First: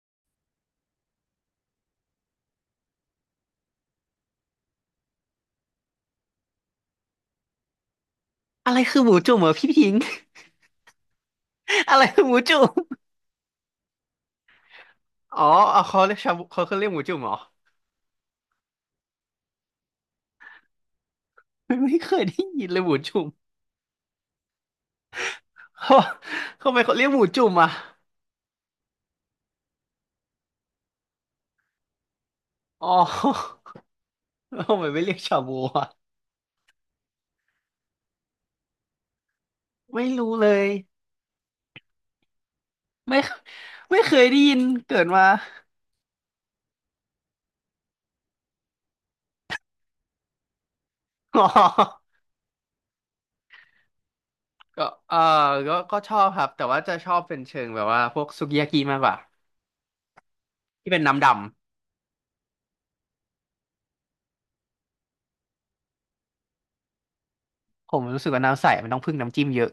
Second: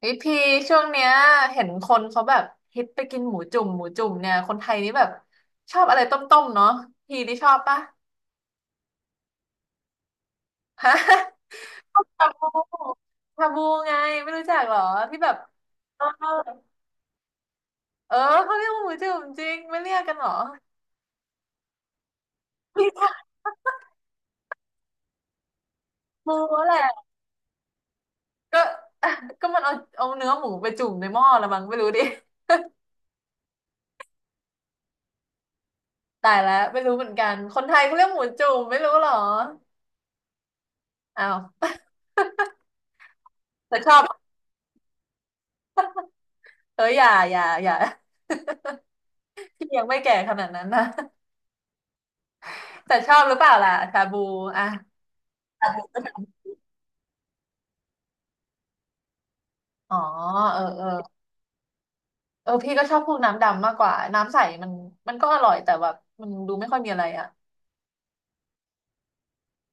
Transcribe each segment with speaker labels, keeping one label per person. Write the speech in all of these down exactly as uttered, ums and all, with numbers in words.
Speaker 1: พี่พีช่วงเนี้ยเห็นคนเขาแบบฮิตไปกินหมูจุ่มหมูจุ่มเนี่ยคนไทยนี่แบบชอบอะไรต้มๆเนาะพี่นี่ชอบปะ
Speaker 2: อะไรคือหมูจุ่มเหรอพี่พิงค์
Speaker 1: ฮะ ช
Speaker 2: อะ
Speaker 1: อ
Speaker 2: ไร
Speaker 1: บ
Speaker 2: คือ
Speaker 1: ชา
Speaker 2: หมู
Speaker 1: บู
Speaker 2: จุ่ม
Speaker 1: ชาบูไงไม่รู้จักเหรอที่แบบ
Speaker 2: อ๋อเอาเขา
Speaker 1: เอ
Speaker 2: เรียกชาบูเขา
Speaker 1: อ
Speaker 2: เขาเรียกหมูจุ่มเหรอ
Speaker 1: เออเขาเรียกว่าหมูจุ่มจริงไม่เรียกกันเหรอ
Speaker 2: ไม่ไม่เคยได้ยินเลย
Speaker 1: พี่
Speaker 2: หมู
Speaker 1: ชา
Speaker 2: จุ่ม เขา
Speaker 1: บูแห
Speaker 2: ทำ
Speaker 1: ละ
Speaker 2: ไมเขาเรียกหมูจุ่มอ่ะ
Speaker 1: ก็ ก็มันเอาเอาเนื้อหมูไปจุ่มในหม้อละมั้งไม่รู้ดิ
Speaker 2: อ๋อ แล้วทำไมไม่เรียกชาบูอ่ะ
Speaker 1: ตายแล้วไม่รู้เหมือนกันคนไทยเขาเรียกหมูจุ่มไม่รู้เหรอ
Speaker 2: ไม่รู้เลย
Speaker 1: อ้าว
Speaker 2: ไม่
Speaker 1: แต่ชอ
Speaker 2: ไม่
Speaker 1: บ
Speaker 2: เคยได้ยินเกิดมา
Speaker 1: เอออย่าอย่าอย่า พี่ยังไม่แก่ขนาดนั้นนะ
Speaker 2: อ๋อ
Speaker 1: แต่ชอบหรือเปล่าล่ะชาบูอ่ะ
Speaker 2: ก็เออก็ก็ชอบครับแต่ว่าจะชอบเป็นเชิงแบบว่าพวกสุกิยากิมากกว่า
Speaker 1: อ๋อเออเออ
Speaker 2: ที่เป็นน้ำดำ
Speaker 1: เออพี่ก็ชอบพวกน้ำดำมากกว่าน้ำใสมันมันก็อร่อยแต่แบบมันดูไม่ค่อยมีอะไรอ่ะ
Speaker 2: ผมรู้สึกว่าน้ำใสมันต้องพึ่งน้ำจิ้มเยอะ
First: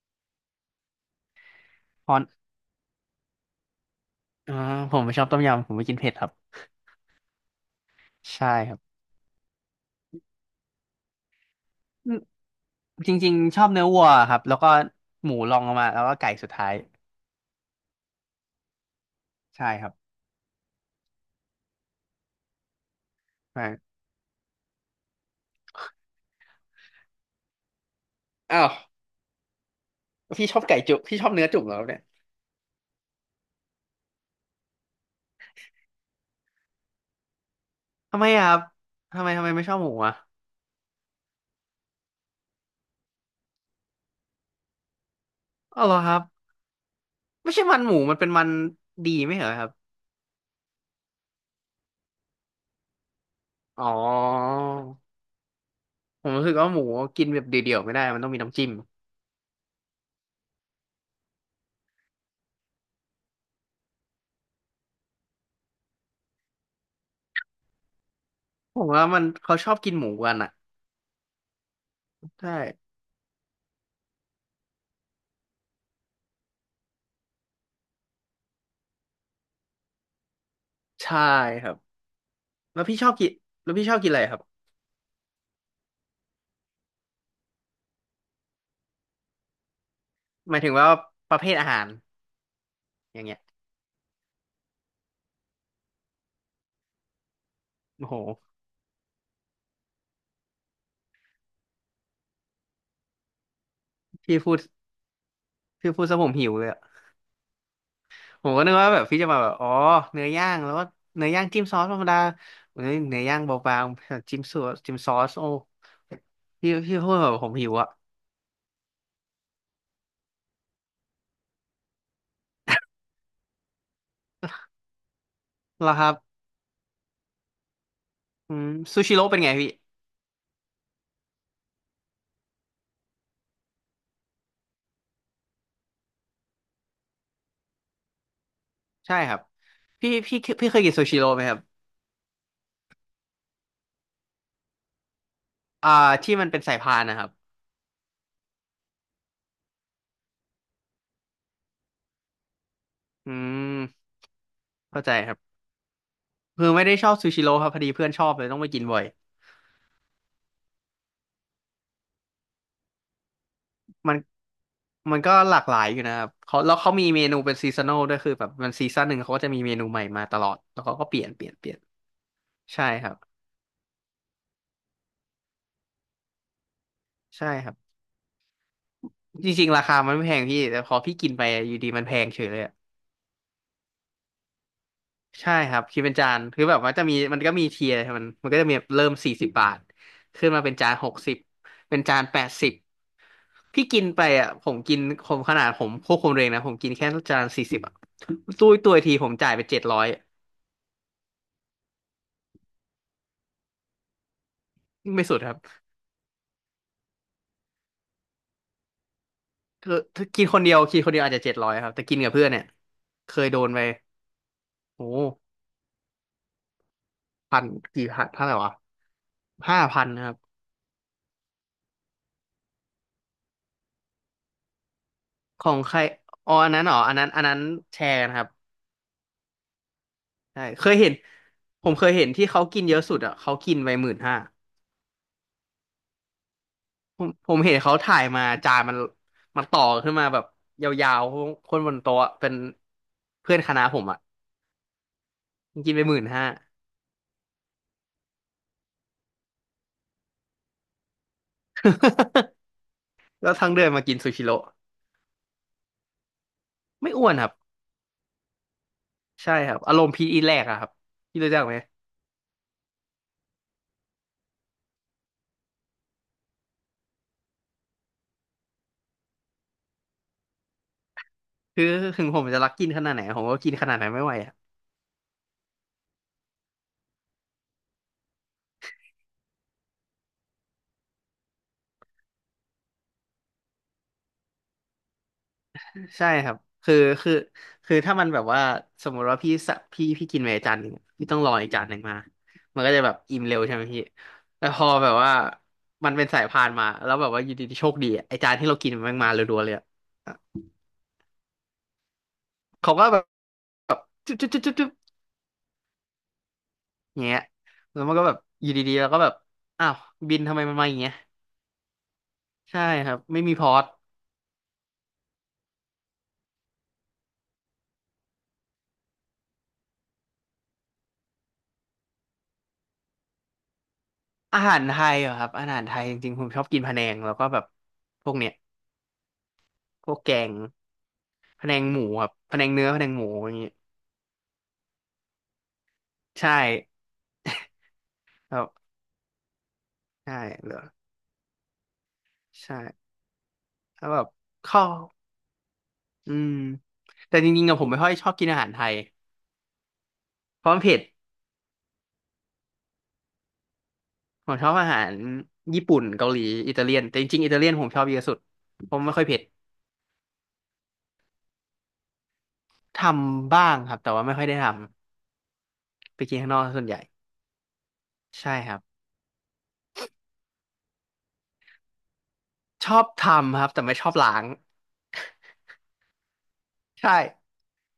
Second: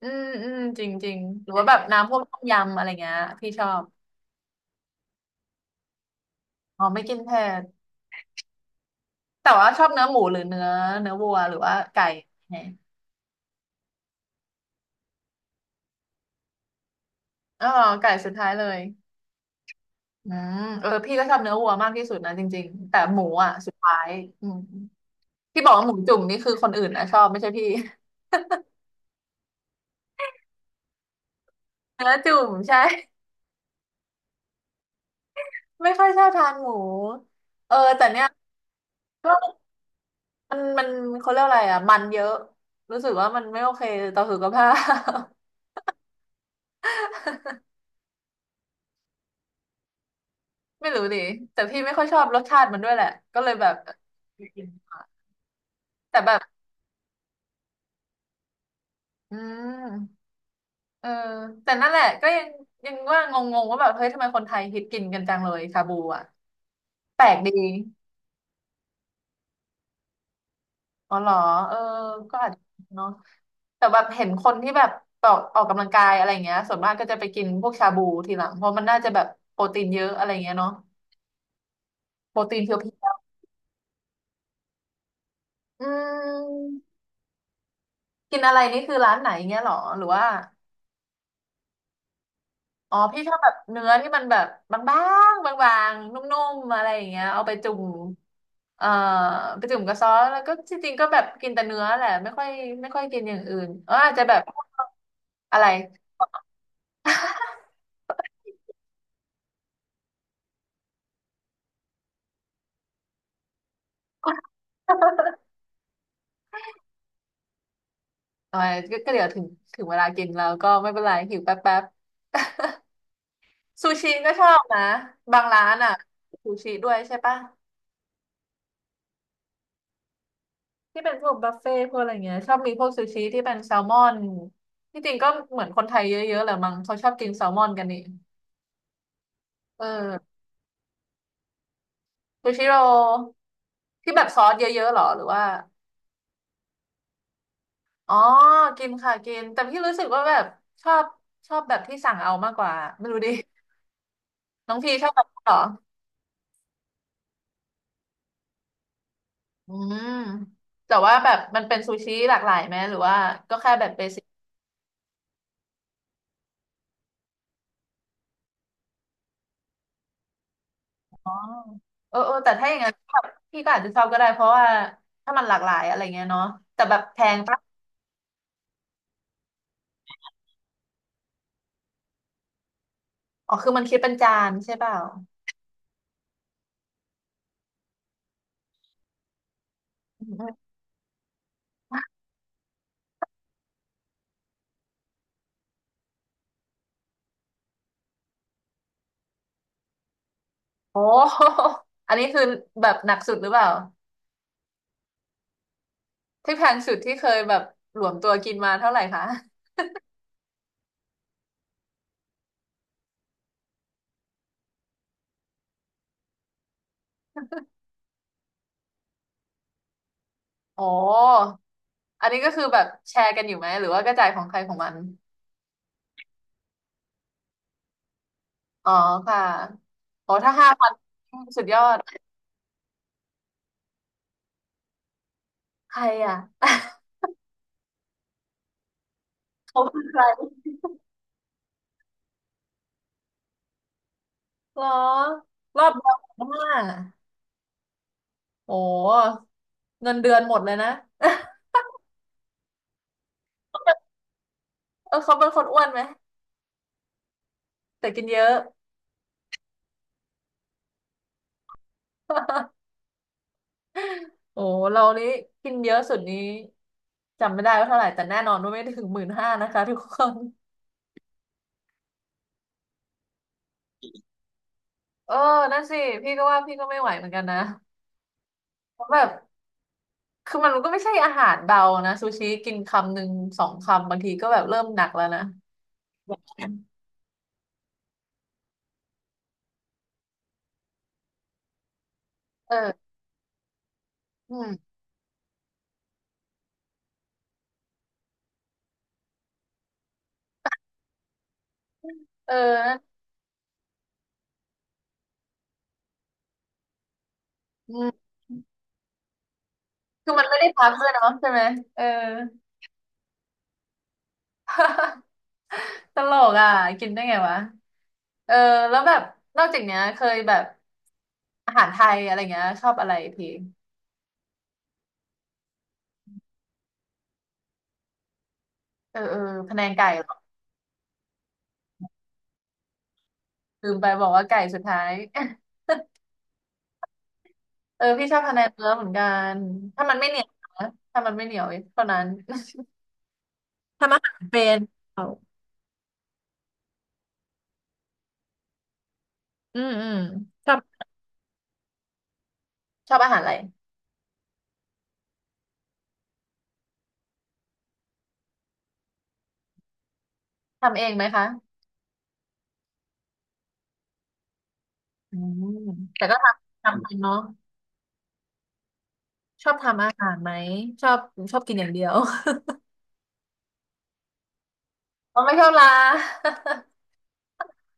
Speaker 1: อืมอืมจริงจริงหรือว่าแบบ
Speaker 2: เพ
Speaker 1: น้ำพว
Speaker 2: ราะ
Speaker 1: กต้มยำอะไรเงี้ยพี่ชอบ
Speaker 2: อ่าผมไม่ชอบต้มยำผมไม่กินเผ็ดครับ
Speaker 1: อ๋อไม่กินเผ็ด
Speaker 2: ใช่ครับ
Speaker 1: แต่ว่าชอบเนื้อหมูหรือเนื้อเนื้อวัวหรือว่าไก่ไง
Speaker 2: จริงๆชอบเนื้อวัวครับแล้วก็หมูรองลงมาแล้วก็ไก่สุดท้าย
Speaker 1: อ๋อไก่สุดท้ายเลย
Speaker 2: ใช่ครับ
Speaker 1: อืมเออพี่ก็ชอบเนื้อวัวมากที่สุดนะจริงๆแต่หมูอ่ะ
Speaker 2: ใช่
Speaker 1: สุดท้ายอืมที่บอกว่าหมูจุ่มนี่คือคนอื่นนะชอบไม่ใช่พี่
Speaker 2: อ้าวพี่ชอบไก่จุพี่ชอบเนื้อจุ่มเหรอครับเนี่ย
Speaker 1: เนื้อจุ่มใช่ ไม่ค่อยชอบทานหมูเออแต่
Speaker 2: ทำ
Speaker 1: เนี้
Speaker 2: ไม
Speaker 1: ย
Speaker 2: อะครับทำไม
Speaker 1: ก็
Speaker 2: ทำไมไม่ชอบหมูอ่ะ
Speaker 1: มันมันเขาเรียกอะไรอ่ะมันเยอะรู้สึกว่ามันไม่โอเคต่อสุขภาพ
Speaker 2: อ๋อเหรอครับไม่ใช่ มันหมูมันเป็นมันดีไม่เหรอครับ
Speaker 1: ไม่รู้ดิแต่พี่ไม่ค่อยชอบรสชาติมันด้วยแหละก็เลยแบบ
Speaker 2: อ๋อ
Speaker 1: แต่
Speaker 2: ผ
Speaker 1: แบ
Speaker 2: ม
Speaker 1: บ
Speaker 2: รู้สึกว่าหมูกินแบบเดี่ยวๆไม่ได้มันต้องมีน้ำจิ้ม
Speaker 1: อืมเออแต่นั่นแหละก็ยังยังว่างงๆว่าแบบเฮ้ยทำไมคนไทยฮิตกินกันจังเลยชาบูอ่ะแปลกดี
Speaker 2: ผมว่ามันเขาชอบกินหมูกันอ่ะ
Speaker 1: อ๋อเหรอเออก็อา
Speaker 2: ใช่
Speaker 1: จจะเนาะแต่แบบเห็นคนที่แบบออกออกกำลังกายอะไรเงี้ยส่วนมากก็จะไปกินพวกชาบูทีหลังเพราะมันน่าจะแบบโปรตีนเยอะอะไรเงี้ยเนาะ
Speaker 2: ใช่ครับ
Speaker 1: โปรตีนเพียว
Speaker 2: แล้วพี่ชอบกินแล้วพี่ชอบกินอะไรครับ
Speaker 1: ๆอืมกินอะไรนี่คือร้านไหนเงี้ยเหรอหรือว่า
Speaker 2: หมายถึงว่าประเภทอาหาร
Speaker 1: อ๋อ
Speaker 2: อ
Speaker 1: พี่
Speaker 2: ย่าง
Speaker 1: ชอ
Speaker 2: เงี้
Speaker 1: บ
Speaker 2: ย
Speaker 1: แบบเนื้อที่มันแบบบางๆบางๆนุ่มๆอะไรอย่างเงี้ยเอาไปจุ่ม
Speaker 2: โอ้โห
Speaker 1: เอ่อไปจุ่มกับซอสแล้วก็จริงๆก็แบบกินแต่เนื้อแหละไม่ค่อยไม่ค่อยกินอย่างอื่นเอออาจจะแบ
Speaker 2: พี่
Speaker 1: บ
Speaker 2: พูด
Speaker 1: อะไร
Speaker 2: พี่พูดซะผมหิวเลยอะ ผมก็นึกว่าแบบพี่จะมาแบบอ๋อเนื้อย่างแล้วก็เนื้อย่างจิ้มซอสธรรมดาเนื้อเนื้อย่างเบาๆจิ้มซอสจิ้มซอสโอ้พี่พี่พูดแบบผมหิวอะ
Speaker 1: เออยก็ก็เดี๋ยวถึงถึงเวลากินแล้วก็ไม่เป็นไรหิวแป๊บแป๊บ ซูชิก็ชอบนะบางร้านอ่ะ
Speaker 2: แล้วครับ
Speaker 1: ซูชิด้วยใช่ปะ
Speaker 2: อืมซูชิโร่เป็นไงพี่
Speaker 1: ที่เป็นพวกบุฟเฟ่ต์พวกอะไรเงี้ยชอบมีพวกซูชิที่เป็นแซลมอนที่จริงก็เหมือนคนไทยเยอะๆแหละมั้งเขาชอบกินแซลมอนกันนี่
Speaker 2: ใช่ครับ
Speaker 1: เอ
Speaker 2: พี่
Speaker 1: อ
Speaker 2: พี่พี่เคยกินซูชิโร่ไหมครับ
Speaker 1: ซูชิโรที่แบบซอสเยอะๆหรอหรือว่า
Speaker 2: อ่าที่มันเป็นสายพานนะครับ
Speaker 1: อ๋อกินค่ะกินแต่พี่รู้สึกว่าแบบชอบชอบแบบที่สั่งเอามากกว่าไม่รู้ดิ
Speaker 2: อืม
Speaker 1: น้องพี
Speaker 2: เข้า
Speaker 1: ชอ
Speaker 2: ใจ
Speaker 1: บแบบ
Speaker 2: ครั
Speaker 1: นั้นเหรอ
Speaker 2: บคือไม่ได้ชอบซูชิโร่ครับพอดีเพื่อนชอบเลยต้องไปกินบ่อย
Speaker 1: อืมแต่ว่าแบบมันเป็นซูชิหลากหลายไหมหรือว่าก็แค่แบบเบ
Speaker 2: มัน
Speaker 1: สิก
Speaker 2: มันก็หลากหลายอยู่นะครับเขาแล้วเขามีเมนูเป็นซีซัน a ลด้วยคือแบบมันซีซั่นหนึ่งเขาก็จะมีเมนูใหม่มาตลอดแล้วเขาก็เปลี่ย
Speaker 1: อ๋
Speaker 2: น
Speaker 1: อ
Speaker 2: เปลี่ยนเปลี่ยน
Speaker 1: เออเออแต่ถ้าอย่าง
Speaker 2: ใช่
Speaker 1: นั้น
Speaker 2: ครับ
Speaker 1: แบบพี่ก็อาจจะชอบก็ได้เพราะว่าถ้ามันหลากหลายอะไรเงี้ยเนาะแต่แบบแพง
Speaker 2: ใช่
Speaker 1: ปะ
Speaker 2: ครับจริงๆราคามันไม่แพงพี่แต่พอพี่กินไปอยู่ดีมันแพงเฉยเลยอะ
Speaker 1: อ๋อคือมันคิดเป็นจานใช่เปล่า
Speaker 2: ใช่ครับคิดเป็นจานคือแบบว่าจะมีมันก็มีเทียร์มันมันก็จะมีเริ่มสี่สิบบาท
Speaker 1: อื
Speaker 2: ขึ้นมา
Speaker 1: ม
Speaker 2: เป็นจานหกสิบเป็นจานแปดสิบพี่กินไปอ่ะผมกินผมขนาดผมควบคุมเองนะผมกินแค่จานสี่สิบอ่ะตู้ยตัวทีผมจ่ายไปเจ็ดร้อย
Speaker 1: โอ้ อันนี้คือแบบหนักสุดหรือเปล่า
Speaker 2: ไม่สุดครับ
Speaker 1: ที่แพงสุดที่เคยแบบหลวมตัวกินมาเท่าไหร่คะ
Speaker 2: คือถ้ากินคนเดียวกินคนเดียวอาจจะเจ็ดร้อยครับแต่กินกับเพื่อนเนี่ยเคยโดนไปโอ้พันกี่พันเท่าไหร่วะห้าพัน
Speaker 1: โอ้อันนี้ก็คือแบบแชร์กันอยู่ไหมหรือว่ากระจายของใครของมัน
Speaker 2: ของใครอ๋ออันนั้นเหรออันนั้นอันนั้นแชร์กันครับ
Speaker 1: อ๋อค่ะโอ้ถ้า
Speaker 2: ใช่
Speaker 1: ห้า
Speaker 2: เค
Speaker 1: พัน
Speaker 2: ยเห็น
Speaker 1: สุดยอ
Speaker 2: ผม
Speaker 1: ด
Speaker 2: เคยเห็นที่เขากินเยอะสุดอ่ะเขากินไปหมื่นห้า
Speaker 1: ใครอ่ะ
Speaker 2: ผมผมเห็นเขาถ่ายมาจานมันมันต่
Speaker 1: เขา
Speaker 2: อ
Speaker 1: คือ
Speaker 2: ขึ้น
Speaker 1: ใคร
Speaker 2: มาแบบยาวๆคนบนโต๊ะอะเป็นเพื่อนคณะผมอ่ะ
Speaker 1: เหรอร
Speaker 2: มัน
Speaker 1: อ
Speaker 2: กิ
Speaker 1: บ
Speaker 2: นไป
Speaker 1: เดีย
Speaker 2: ห
Speaker 1: ว
Speaker 2: มื่
Speaker 1: ห
Speaker 2: น
Speaker 1: มดหน
Speaker 2: ห้า
Speaker 1: ห้าโอ้เงินเดือนหมดเลยนะ
Speaker 2: แล้วทั้งเดือนมากินซูชิโร่
Speaker 1: เออเขาเป็นคนอ้วนไหม
Speaker 2: ไม่อ้วนครับ
Speaker 1: แต่กินเยอะ
Speaker 2: ใช่ครับอารมณ์พีทอีทแรกอะครับพี่รู้จักไหม
Speaker 1: โอ้เรานี้กินเยอะสุดนี้จำไม่ได้ว่าเท่าไหร่แต่แน่นอนว่าไม่ถึงหมื่นห้านะคะทุกคน
Speaker 2: คือถึงผมจะรักกินขนาดไหนผมก็กินขนาดนั้นไม่ไหว
Speaker 1: เออนั่นสิพี่ก็ว่าพี่ก็ไม่ไหวเหมือนกันนะเพราะแบบคือมันก็ไม่ใช่อาหารเบานะซูชิกินคำหนึ่งสองคำบางทีก็แบบเริ่มหนักแล้วนะ
Speaker 2: ใช่ครับคือคือคือถ้ามันแบบว่าสมมติว่าพี่สะพี่พี่กินไปจานหนึ่งพี่ต้องรออีกจานหนึ่งมา
Speaker 1: เอ
Speaker 2: มันก็จะ
Speaker 1: อ
Speaker 2: แบบอิ่มเร็วใช่ไหมพี่
Speaker 1: อื
Speaker 2: แต่
Speaker 1: ม
Speaker 2: พอแบบว่ามันเป็นสายพานมาแล้วแบบว่าอยู่ดีๆโชคดีอะไอจานที่เรากินมันมาเรัวๆเลยอะ
Speaker 1: เออ
Speaker 2: เขาก็แบบจุ๊บจุ๊บจุ๊บจุ๊บจุ๊บอย่างเงี้ย
Speaker 1: อื
Speaker 2: แล้วมันก็
Speaker 1: ม
Speaker 2: แบบอยู่ดีๆแล้วก็แบบอ้าว
Speaker 1: คือ
Speaker 2: บิน
Speaker 1: มัน
Speaker 2: ทำ
Speaker 1: ไม่
Speaker 2: ไม
Speaker 1: ได้
Speaker 2: มันมา
Speaker 1: พั
Speaker 2: อ
Speaker 1: ก
Speaker 2: ย่าง
Speaker 1: ด้ว
Speaker 2: เงี้
Speaker 1: ย
Speaker 2: ย
Speaker 1: เนาะใช่ไหมเออ
Speaker 2: ใช่ครับไม่มีพอร์ต
Speaker 1: ตลกอ่ะกินได้ไงวะเออแล้วแบบนอกจากเนี้ยเคยแบบอาหารไทยอะไรเงี้ยชอบอะไรพี่
Speaker 2: อาหารไทยเหรอครับอาหารไทยจริงๆผมชอบกินพะแนงแล้วก็แบบพวกเนี้ย
Speaker 1: เออเออพะแนงไก่
Speaker 2: พวก
Speaker 1: เหร
Speaker 2: แก
Speaker 1: อ
Speaker 2: งพะแนงหมูครับพะแนงเนื้อพะแนงหมูอย่างเงี้ย
Speaker 1: ลืมไปบอกว่าไก่สุดท้าย
Speaker 2: ใช่
Speaker 1: เออพี่ชอบพะแน
Speaker 2: แบบ
Speaker 1: งเนื้อเหมือนกันถ้ามันไม่เห
Speaker 2: ใช่
Speaker 1: นียว
Speaker 2: เหรอ
Speaker 1: นะถ้ามันไม่เหนียวเท่านั้น
Speaker 2: ใช่แล้ว
Speaker 1: ทำ
Speaker 2: แบ
Speaker 1: อา
Speaker 2: บ
Speaker 1: หารเป็น
Speaker 2: ข้าว
Speaker 1: เอา
Speaker 2: อืมแต่จริงๆอะผมไม่ค่อยชอบกินอาหารไทย
Speaker 1: อืมอืม
Speaker 2: เพ
Speaker 1: ช
Speaker 2: ราะ
Speaker 1: อ
Speaker 2: มั
Speaker 1: บ
Speaker 2: นเผ็ด
Speaker 1: ชอบอาหารอะไร
Speaker 2: ผมชอบอาหารญี่ปุ่นเกาหลีอิตาเลียนแต่จริงๆอิตาเลียนผมชอบเยอะสุดผมไม่ค่อยเผ็ด
Speaker 1: ทำเองไหมคะ
Speaker 2: ทำบ้างครับแต่ว่าไม่ค่อยได้ท
Speaker 1: อืม
Speaker 2: ำไป
Speaker 1: แต่
Speaker 2: กิ
Speaker 1: ก็
Speaker 2: น
Speaker 1: ท
Speaker 2: ข้างนอกส่
Speaker 1: ำ
Speaker 2: วนใหญ่
Speaker 1: ทำเป็นเนาะ
Speaker 2: ใช่ครับ
Speaker 1: ชอบทำอาหารไหมชอบชอบกินอย่างเดียว
Speaker 2: ชอบทำครับแต่ไม่ชอบล้าง
Speaker 1: อ๋อไม่ชอบลา
Speaker 2: ใช่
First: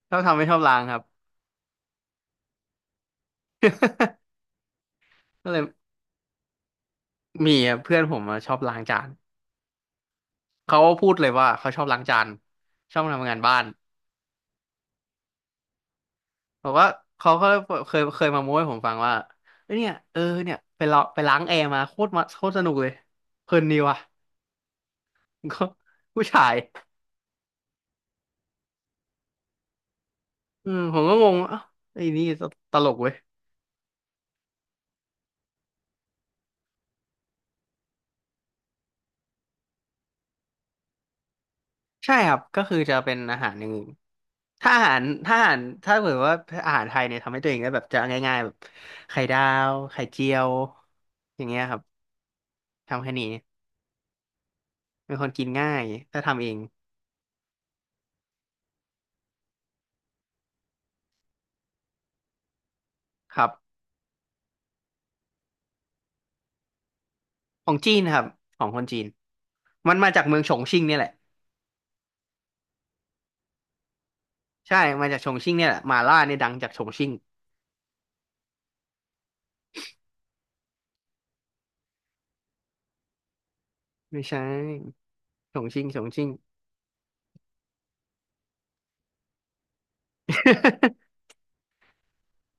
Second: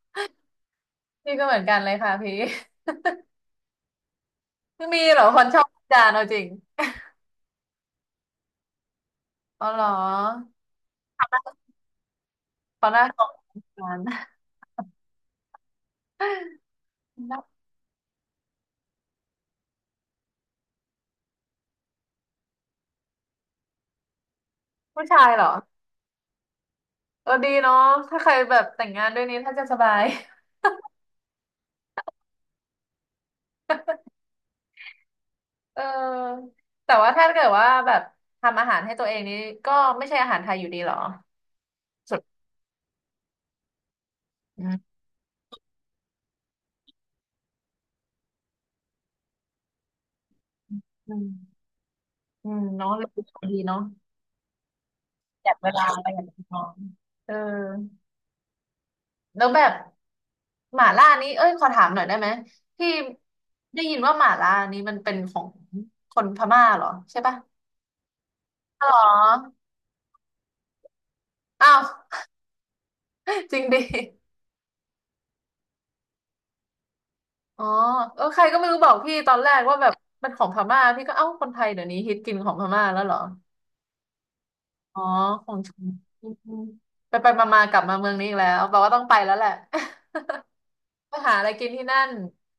Speaker 2: ชอบทำไม่ชอบล้างครับ
Speaker 1: พี่ก็เหมือนกันเลยค่ะพี่ มีเหรอคน
Speaker 2: ก็
Speaker 1: ช
Speaker 2: เล
Speaker 1: อ
Speaker 2: ย
Speaker 1: บอาจานเอาจริง
Speaker 2: มีเพื่อนผมอะชอบล้างจาน
Speaker 1: อ๋อเหรอ
Speaker 2: เขาพูดเลยว่าเขาชอบล้างจาน
Speaker 1: เขา
Speaker 2: ช
Speaker 1: ห
Speaker 2: อบ
Speaker 1: น้าตร
Speaker 2: ทำ
Speaker 1: ง
Speaker 2: งานบ้าน
Speaker 1: กัน
Speaker 2: บอกว่าเขาก็ เคยเคยมาโม้ให้ผมฟังว่าเอ้ยเนี่ยเออเนี่ยไปลองไปล้างแอร์มาโคตรมาโคตรสนุกเลยเพลินดีว่ะ
Speaker 1: ผู้ชายเหรอ
Speaker 2: ก็ผู้ชาย
Speaker 1: เออดีเนาะถ้าใครแบบแต่งงานด้วยนี้ถ้าจะสบาย
Speaker 2: อืมผมก็งงว่าเอ้าไอ้นี่ตลกเว้ย
Speaker 1: เออแต่ว่าถ้าเกิดว่าแบบทำอาหารให้ตัวเองนี้ก็ไม่ใช่อาหารไทยอยู่ดีเหรอ
Speaker 2: ใช่
Speaker 1: สุ
Speaker 2: ครั
Speaker 1: ด
Speaker 2: บก็คือจะเป็นอาหารอย่างอื่น
Speaker 1: อื
Speaker 2: ถ้าอา
Speaker 1: ม
Speaker 2: หารถ้าอาหารถ้าเกิดว่าอาหารไทยเนี่ยทำให้ตัวเองได้แบบจะง่ายๆแบบไข่ดาวไข่เจียว
Speaker 1: อื
Speaker 2: อย่างเงี้
Speaker 1: ม
Speaker 2: ยครับ
Speaker 1: อืมเนาะ
Speaker 2: ทำ
Speaker 1: รู้
Speaker 2: แค่
Speaker 1: สึก
Speaker 2: นี้
Speaker 1: ดีเนาะ
Speaker 2: เป็นคนกิ
Speaker 1: อ
Speaker 2: น
Speaker 1: ยากเว
Speaker 2: ง่า
Speaker 1: ลา
Speaker 2: ย
Speaker 1: อะไรอ
Speaker 2: ถ้า
Speaker 1: ย่าง
Speaker 2: ทำ
Speaker 1: เงี้ย
Speaker 2: เอง
Speaker 1: เนาะเออ แล้วแบบหม่าล่านี้เอ้ยขอถามหน่อยได้ไหมที่
Speaker 2: ครับ
Speaker 1: ได้ยินว่าหม่าล่านี้มันเป็นของคนพม่าเหรอใช่ปะ
Speaker 2: ของจีนครับของค
Speaker 1: อ๋
Speaker 2: น
Speaker 1: อ
Speaker 2: จีนมันมาจากเมืองฉงชิ่งเนี่ยแหละ
Speaker 1: อ้าว จริงดิ
Speaker 2: ใช่มาจากชงชิ่งเนี่ยแหละหมาล่าเนี่ยดังจากชงชิ่ง
Speaker 1: อ๋อเออใครก็ไม่รู้บอกพี่ตอนแรกว่าแบบมันของพม่าพี่ก็เอ้าคนไทยเดี๋ยวนี้ฮิตกินของพม่าแล้วเหรอ
Speaker 2: ไม่ใช่
Speaker 1: อ๋อขอ
Speaker 2: ช
Speaker 1: ง
Speaker 2: ง
Speaker 1: จริ
Speaker 2: ชิ่
Speaker 1: ง
Speaker 2: งชงชิ่ง
Speaker 1: ไปไปมาๆกลับมาเมืองนี้อีกแล้วแปลว่าต้องไปแล้วแหละ ไป หาอะไรกินที่นั่น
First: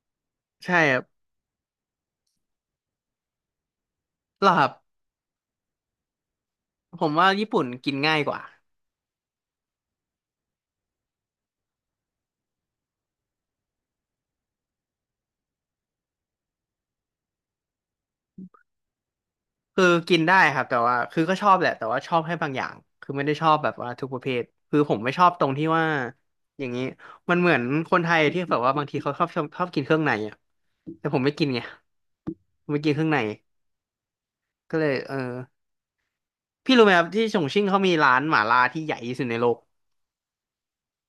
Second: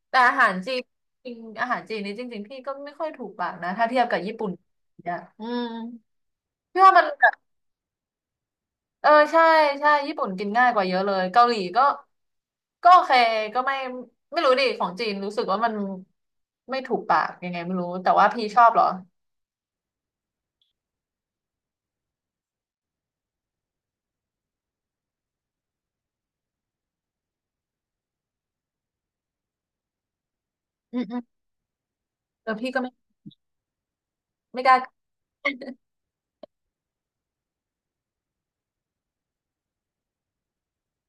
Speaker 1: แต่อาหารจี
Speaker 2: ใช่
Speaker 1: น
Speaker 2: ครับ
Speaker 1: จริงอาหารจีนนี่จริงๆพี่ก็ไม่ค่อยถูกปากนะถ้าเทียบกับญี่
Speaker 2: ห
Speaker 1: ปุ่
Speaker 2: ร
Speaker 1: น
Speaker 2: อครับ
Speaker 1: เนี่ยอืมพี่ว่ามั
Speaker 2: ผ
Speaker 1: น
Speaker 2: ม
Speaker 1: แบ
Speaker 2: ว่า
Speaker 1: บ
Speaker 2: ญี่ปุ่นกินง่ายกว่า
Speaker 1: เออใช่ใช่ญี่ปุ่นกินง่ายกว่าเยอะเลยเกาหลีก็ก็โอเคก็ไม่ไม่รู้ดิของจีนรู้สึกว่ามันไม่ถูกปากยังไงไม่รู้แต่ว่าพี่ชอบเหรอ
Speaker 2: คือกินได้ครับแต่ว่าคือก็ชอบแหละแต่ว่าชอบให้บางอย่างคือไม่ได้ชอบแบบว่าทุกประเภทคือผมไม่ชอบตรงที่ว่าอย่างนี้มันเหมือนคนไทยที่แบบว่าบางทีเขาชอบชอบชอบกินเครื่องในอ่ะ
Speaker 1: อืม
Speaker 2: แต่
Speaker 1: อื
Speaker 2: ผ
Speaker 1: ม
Speaker 2: มไม่กินไง
Speaker 1: เออ
Speaker 2: ผ
Speaker 1: พี่
Speaker 2: ม
Speaker 1: ก็
Speaker 2: ไม่
Speaker 1: ไม่
Speaker 2: กินเครื่องใน
Speaker 1: ไม่กล้า
Speaker 2: ก็เลยเออพี่รู้ไหมครับที่ฉงชิ่งเขามีร้านหม่าล่าที่ใหญ่ที่สุดในโลก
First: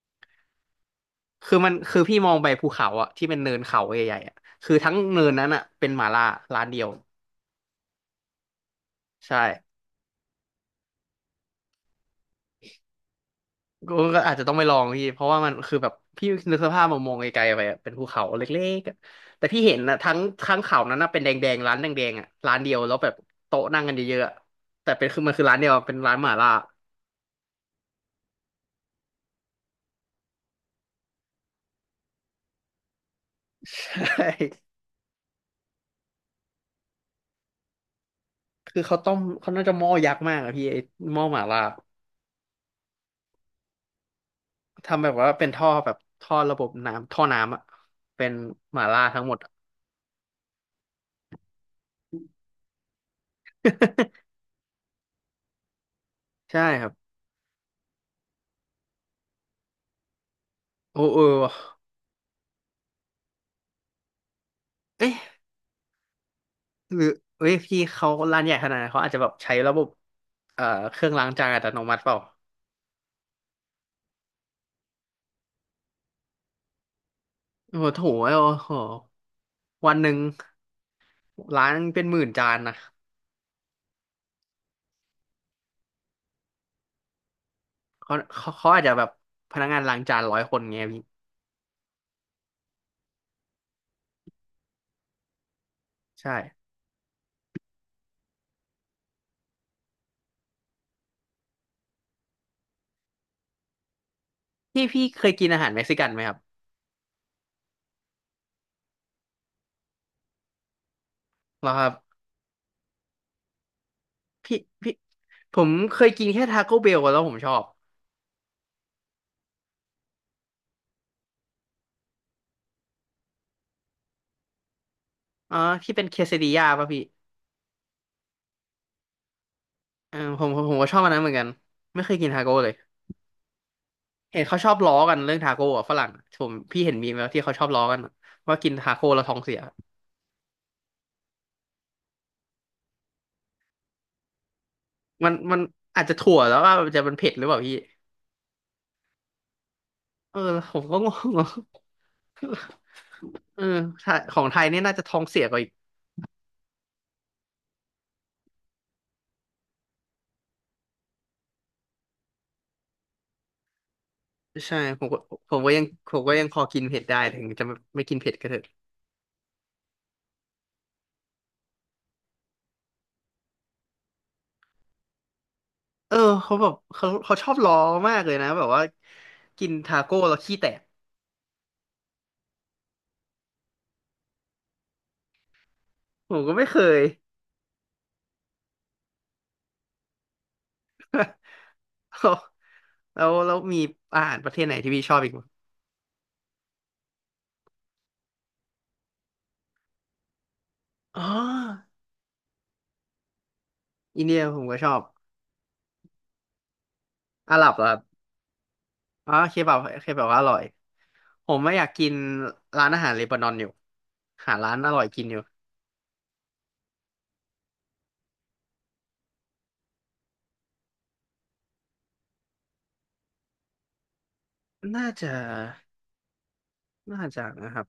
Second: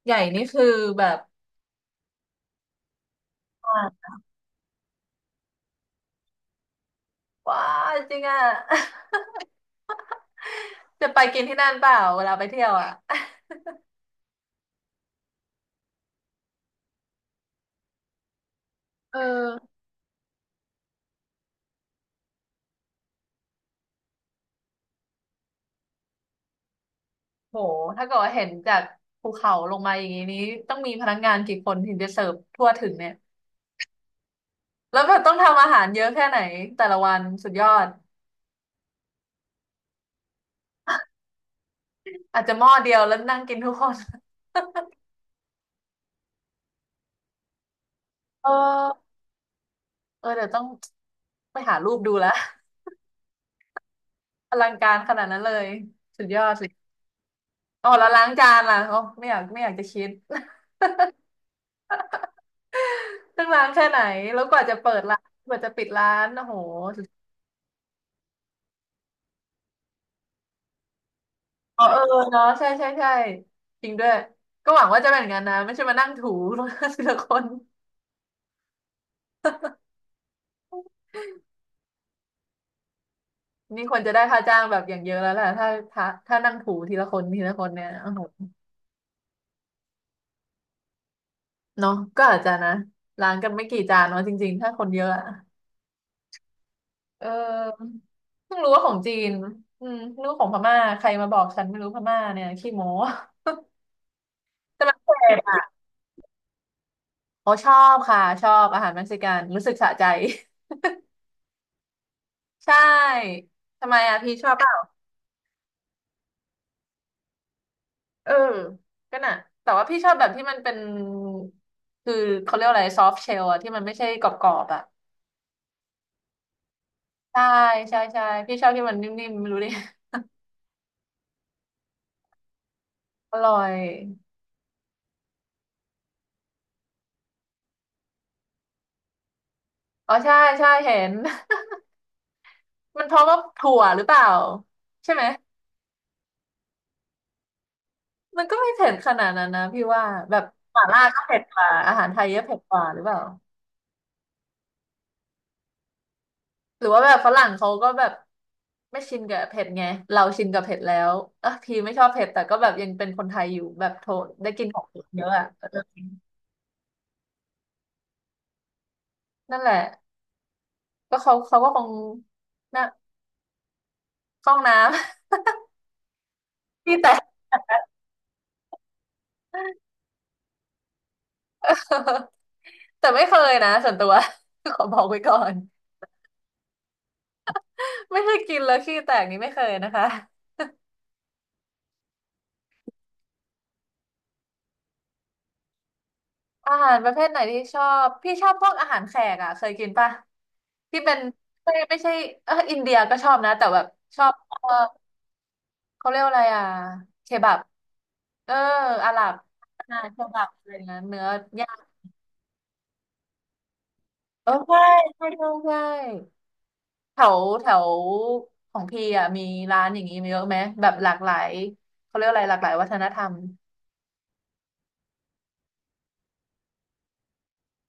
Speaker 1: ใหญ่นี่คือแบบ
Speaker 2: คือมันคือพี่มองไปภูเขาอะที่เป็นเนิน
Speaker 1: อ่
Speaker 2: เขา
Speaker 1: า
Speaker 2: ใหญ่ๆอะคือทั้งเนินนั้นอะเป็นหม่าล่าร้านเดียว
Speaker 1: ว้าจริงอ่ะ
Speaker 2: ใช่
Speaker 1: จะไปกินที่นั่นเปล่าเวลาไปเที่ยวอ่ะ
Speaker 2: ก็ก็อาจจะต้องไปลองพี่เพราะว่ามันคือแบบพี่นึกสภาพมามองไกลๆไปอะเป็นภูเขาเล็กๆอะ
Speaker 1: เ
Speaker 2: แต่พี่
Speaker 1: ออ
Speaker 2: เห็นนะทั้งทั้งเขานั้นนะเป็นแดงๆร้านแดงๆอะร้านเดียวแล้วแบบโต๊ะนั่งกันเยอะๆอะแต่เป็นคือมันคือร้านเดียวอะเป็นร้านหม่าล่า
Speaker 1: โหถ้าเกิดว่าเห็นจากภูเขาลงมาอย่างนี้นี้ต้องมีพนักงานกี่คนถึงจะเสิร์ฟทั่วถึงเนี่ย
Speaker 2: ใช่
Speaker 1: แล้วแบบต้องทำอาหารเยอะแค่ไหนแต่ละวันสุดยอด
Speaker 2: คือเขาต้มเขาน่าจะหม้อยักษ์มากอะพี่ไอ้หม้อหม่าล่า
Speaker 1: อาจจะหม้อเดียวแล้วนั่งกินทุกคน
Speaker 2: ทำแบบว่าเป็นท่อแบบท่อระบบน้ำท่อน้ำอะเป็น
Speaker 1: เอ
Speaker 2: หม่าล่า
Speaker 1: อ
Speaker 2: ทั้งหมดอะ
Speaker 1: เออเดี๋ยวต้องไปหารูปดูละอลังการขนาดนั้นเลยสุดยอด
Speaker 2: ใช่
Speaker 1: สิ
Speaker 2: ครับ
Speaker 1: อ๋อแล้วล้างจานล่ะอ๋อไม่อยากไม่อยากจะคิด
Speaker 2: โอ้เออว่ะ
Speaker 1: ต้องล้างแค่ไหนแล้วกว่าจะเปิดร้า
Speaker 2: เอ๊ะ
Speaker 1: นกว่าจะปิดร้านโอ้โห
Speaker 2: ห
Speaker 1: สุ
Speaker 2: รื
Speaker 1: ด
Speaker 2: อเอ้ยพี่เขาร้านใหญ่ขนาดนั้นเขาอาจจะแบบใช้ระบบเอ่อเครื่องล้างจานอัตโน
Speaker 1: อ๋อ
Speaker 2: มั
Speaker 1: เอ
Speaker 2: ติเป
Speaker 1: อ
Speaker 2: ล่า
Speaker 1: เนาะใช่ใช่ใช่จริงด้วยก็หวังว่าจะเป็นอย่างนั้นนะไม่ใช่มานั่งถู ทีละคน
Speaker 2: โอ้โหโถโอ้โหวันหนึ่งล้างเป็นหมื่นจานนะ
Speaker 1: นี่ควรจะได้ค่าจ้างแบบอย่างเยอะแล้วแหละถ้าถ้าถ้านั่งถูทีละคนทีละคนเนี่ยโอ้
Speaker 2: เขา
Speaker 1: โห
Speaker 2: เขาเขาอาจจะแบบพนักงานล้างจานร้อยคนเงี้ยพี่
Speaker 1: เนาะก็อาจจะนะล้างกันไม่กี่จานเนาะจริงๆถ้าคนเยอะอะ
Speaker 2: ใช่
Speaker 1: เออเพิ่งรู้ว่าของจีนอืมเพิ่งรู้ของพม่าใครมาบอกฉันไม่รู้พม่าเนี่ยขี้โม้แต่
Speaker 2: พี่
Speaker 1: มัน
Speaker 2: พี่
Speaker 1: เผ็
Speaker 2: เคย
Speaker 1: ด
Speaker 2: กิน
Speaker 1: อ่ะ
Speaker 2: อาหารเม็กซิกันไหมครับ
Speaker 1: โอ้ชอบค่ะชอบอาหารเม็กซิกันรู้สึกสะใจ
Speaker 2: เหรอครับ
Speaker 1: ใช่ทำไมอ่ะพี่ชอบ
Speaker 2: พี่
Speaker 1: เปล่า
Speaker 2: พี่ผมเคยกินแค่ทาโก้เบลแล้วผมชอบ
Speaker 1: เออก็น่ะแต่ว่าพี่ชอบแบบที่มันเป็นคือเขาเรียกว่าอะไรซอฟต์เชลอะที่มันไม่ใช่กรอบๆอะ
Speaker 2: อ๋อที่เป็นเคซดิยาป่ะพี่
Speaker 1: ใช่ใช่ใช่พี่ชอบที่มันนิ่มๆไม่รู้ดิ
Speaker 2: เออผมผมผมก็ชอบอันนั้นเหมือนกันไม่เคยกินทาโก้เลย
Speaker 1: อร่อย
Speaker 2: เห็นเขาชอบล้อกันเรื่องทาโก้อะฝรั่งผมพี่เห็นมีมแล้วที่เขาชอบล้อกันอะว่ากินทาโก้แล้วท้องเสีย
Speaker 1: อ๋อใช่ใช่เห็น มันเพราะว่าถั่วหรือเปล่าใช่ไหม
Speaker 2: มันมันอาจจะถั่วแล้วว่าจะมันเผ็ดหรือเปล่าพี่
Speaker 1: มันก็ไม่เผ็ดขนาดนั้นนะพี่ว่าแบ
Speaker 2: เออ
Speaker 1: บ
Speaker 2: ผ
Speaker 1: ห
Speaker 2: ม
Speaker 1: ม่า
Speaker 2: ก็
Speaker 1: ล่า
Speaker 2: ง
Speaker 1: ก็
Speaker 2: ง
Speaker 1: เผ็ด
Speaker 2: อะ
Speaker 1: กว่าอาหารไทยก็เผ็ดกว่าหรือเปล่า
Speaker 2: เออไทยของไทยเนี่ยน่าจะท้องเสียกว่าอีก
Speaker 1: หรือว่าแบบฝรั่งเขาก็แบบไม่ชินกับเผ็ดไงเราชินกับเผ็ดแล้วอ่ะพี่ไม่ชอบเผ็ดแต่ก็แบบยังเป็นคนไทยอยู่แบบโทษได้กินข
Speaker 2: ใช่
Speaker 1: อง
Speaker 2: ผมก็
Speaker 1: เยอะอ่ะ
Speaker 2: ผม
Speaker 1: เอ
Speaker 2: ก็
Speaker 1: อ
Speaker 2: ยังผมก็ยังพอกินเผ็ดได้ถึงจะไม่ไม่กินเผ็ดก็เถอะ
Speaker 1: นั่นแหละก็เขาเขาก็คงน่ะเข้าห้องน้
Speaker 2: เออเขาแบบ
Speaker 1: ำ พี่
Speaker 2: เขา
Speaker 1: แต่
Speaker 2: เขาชอบล้อมากเลยนะแบบว่ากินทาโก้แล้วขี้แตก
Speaker 1: แต่ไม่เคยนะส่วนตัว ขอบอกไว้ก่อน
Speaker 2: ผมก็ไม่เคย
Speaker 1: ไม่เคยกินแล้วขี้แตกนี้ไม่เคยนะคะ
Speaker 2: แล้วแล้วมีอาหารประเทศไหนที่พี่ชอบอีกมั้ย
Speaker 1: อาหารประเภทไหนที่ชอบพี่ชอบพวกอาหารแขกอ่ะเคยกินปะที่เป็น
Speaker 2: อ๋อ
Speaker 1: ไม่ไม่ใช่เอออินเดียก็ชอบนะแต่แบบช
Speaker 2: อิ
Speaker 1: อ
Speaker 2: น
Speaker 1: บ
Speaker 2: เดีย
Speaker 1: เอ
Speaker 2: ผม
Speaker 1: อ
Speaker 2: ก็ชอบ
Speaker 1: เขาเรียกว่าอะไรอ่ะเคบั
Speaker 2: อา
Speaker 1: บ
Speaker 2: หรับเหรอครับ
Speaker 1: เอออาหรั
Speaker 2: อ๋
Speaker 1: บ
Speaker 2: อเคบับ
Speaker 1: อาหาร
Speaker 2: เค
Speaker 1: เค
Speaker 2: บับว่า
Speaker 1: บั
Speaker 2: อ
Speaker 1: บ
Speaker 2: ร่อย
Speaker 1: อะไรนย่า้ยเนื้อ
Speaker 2: ผม
Speaker 1: ย่า
Speaker 2: ไม่
Speaker 1: ง
Speaker 2: อยากกินร้านอาหารเลบานอนอยู่
Speaker 1: เออ
Speaker 2: หาร้าน
Speaker 1: ใช่
Speaker 2: อร่อยกิ
Speaker 1: ใช่
Speaker 2: นอยู่
Speaker 1: ใช่ใช่แถวแถวของพี่อ่ะมีร้านอย่างนี้มีเยอะไหมแบบหลากหลายเขาเรียกว่าอะไรหลากหลายวัฒนธรรม
Speaker 2: น่าจะน่าจะนะครับ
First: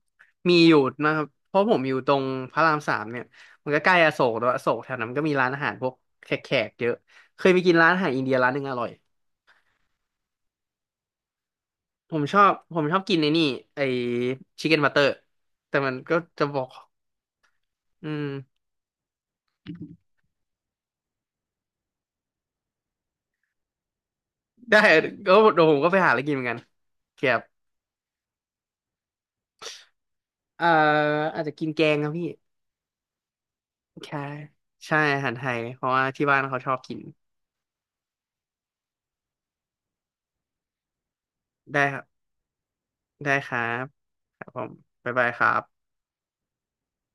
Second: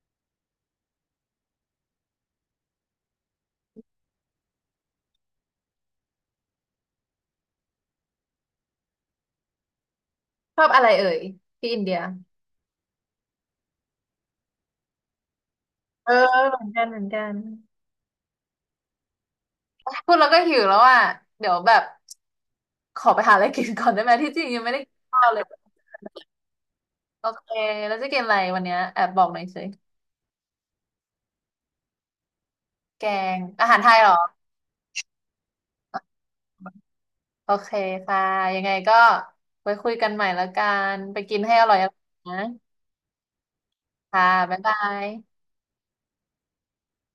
Speaker 2: มีอยู่นะครับเพราะผมอยู่ตรงพระรามสามเนี่ยมันก็ใกล้อโศกแล้วยอโศกแถวนั้นก็มีร้านอาหารพวกแขกๆเยอะเคยไปกินร้านอาหารอินเดียร้านหนึ่งอร่อย
Speaker 1: ชอบอะไรเอ่ยที่อินเดีย
Speaker 2: ผมชอบผมชอบกินไอ้นี่ไอ้ชิคเก้นบัตเตอร์แต่มัน
Speaker 1: เออ
Speaker 2: ก็จะ
Speaker 1: เห
Speaker 2: บ
Speaker 1: มื
Speaker 2: อ
Speaker 1: อน
Speaker 2: ก
Speaker 1: กันเหมือนกัน
Speaker 2: อืม
Speaker 1: พูดแล้วก็หิวแล้วอ่ะเดี๋ยวแบบขอไปหาอะไรกินก่อนได้ไหมที่จริงยังไม่
Speaker 2: ได้
Speaker 1: ได้กินข้าว
Speaker 2: ก็
Speaker 1: เลย
Speaker 2: เดี๋ยวผมก็ไปหาอะไรกินเหมือนกัน
Speaker 1: โอ
Speaker 2: เกียบ
Speaker 1: เคแล้วจะกินอะไรวันเนี้ยแอบบอกหน่อยสิ
Speaker 2: เอ่ออาจจะกินแกงครับพี่
Speaker 1: แกงอาหารไทยเหรอ
Speaker 2: ใช่ใช่อาหารไทย เพราะว่าที่บ้านเขาชอบกิน
Speaker 1: โอเคค่ะยังไงก็ไว้คุยกันใหม่แล้วกันไปกินให้อร่อย
Speaker 2: ได้ครับ
Speaker 1: ๆนะ
Speaker 2: ได้ครับ
Speaker 1: ค่ะ
Speaker 2: ครับ
Speaker 1: บ๊า
Speaker 2: ผ
Speaker 1: ย
Speaker 2: ม
Speaker 1: บา
Speaker 2: บ๊ายบายค
Speaker 1: ย
Speaker 2: รับ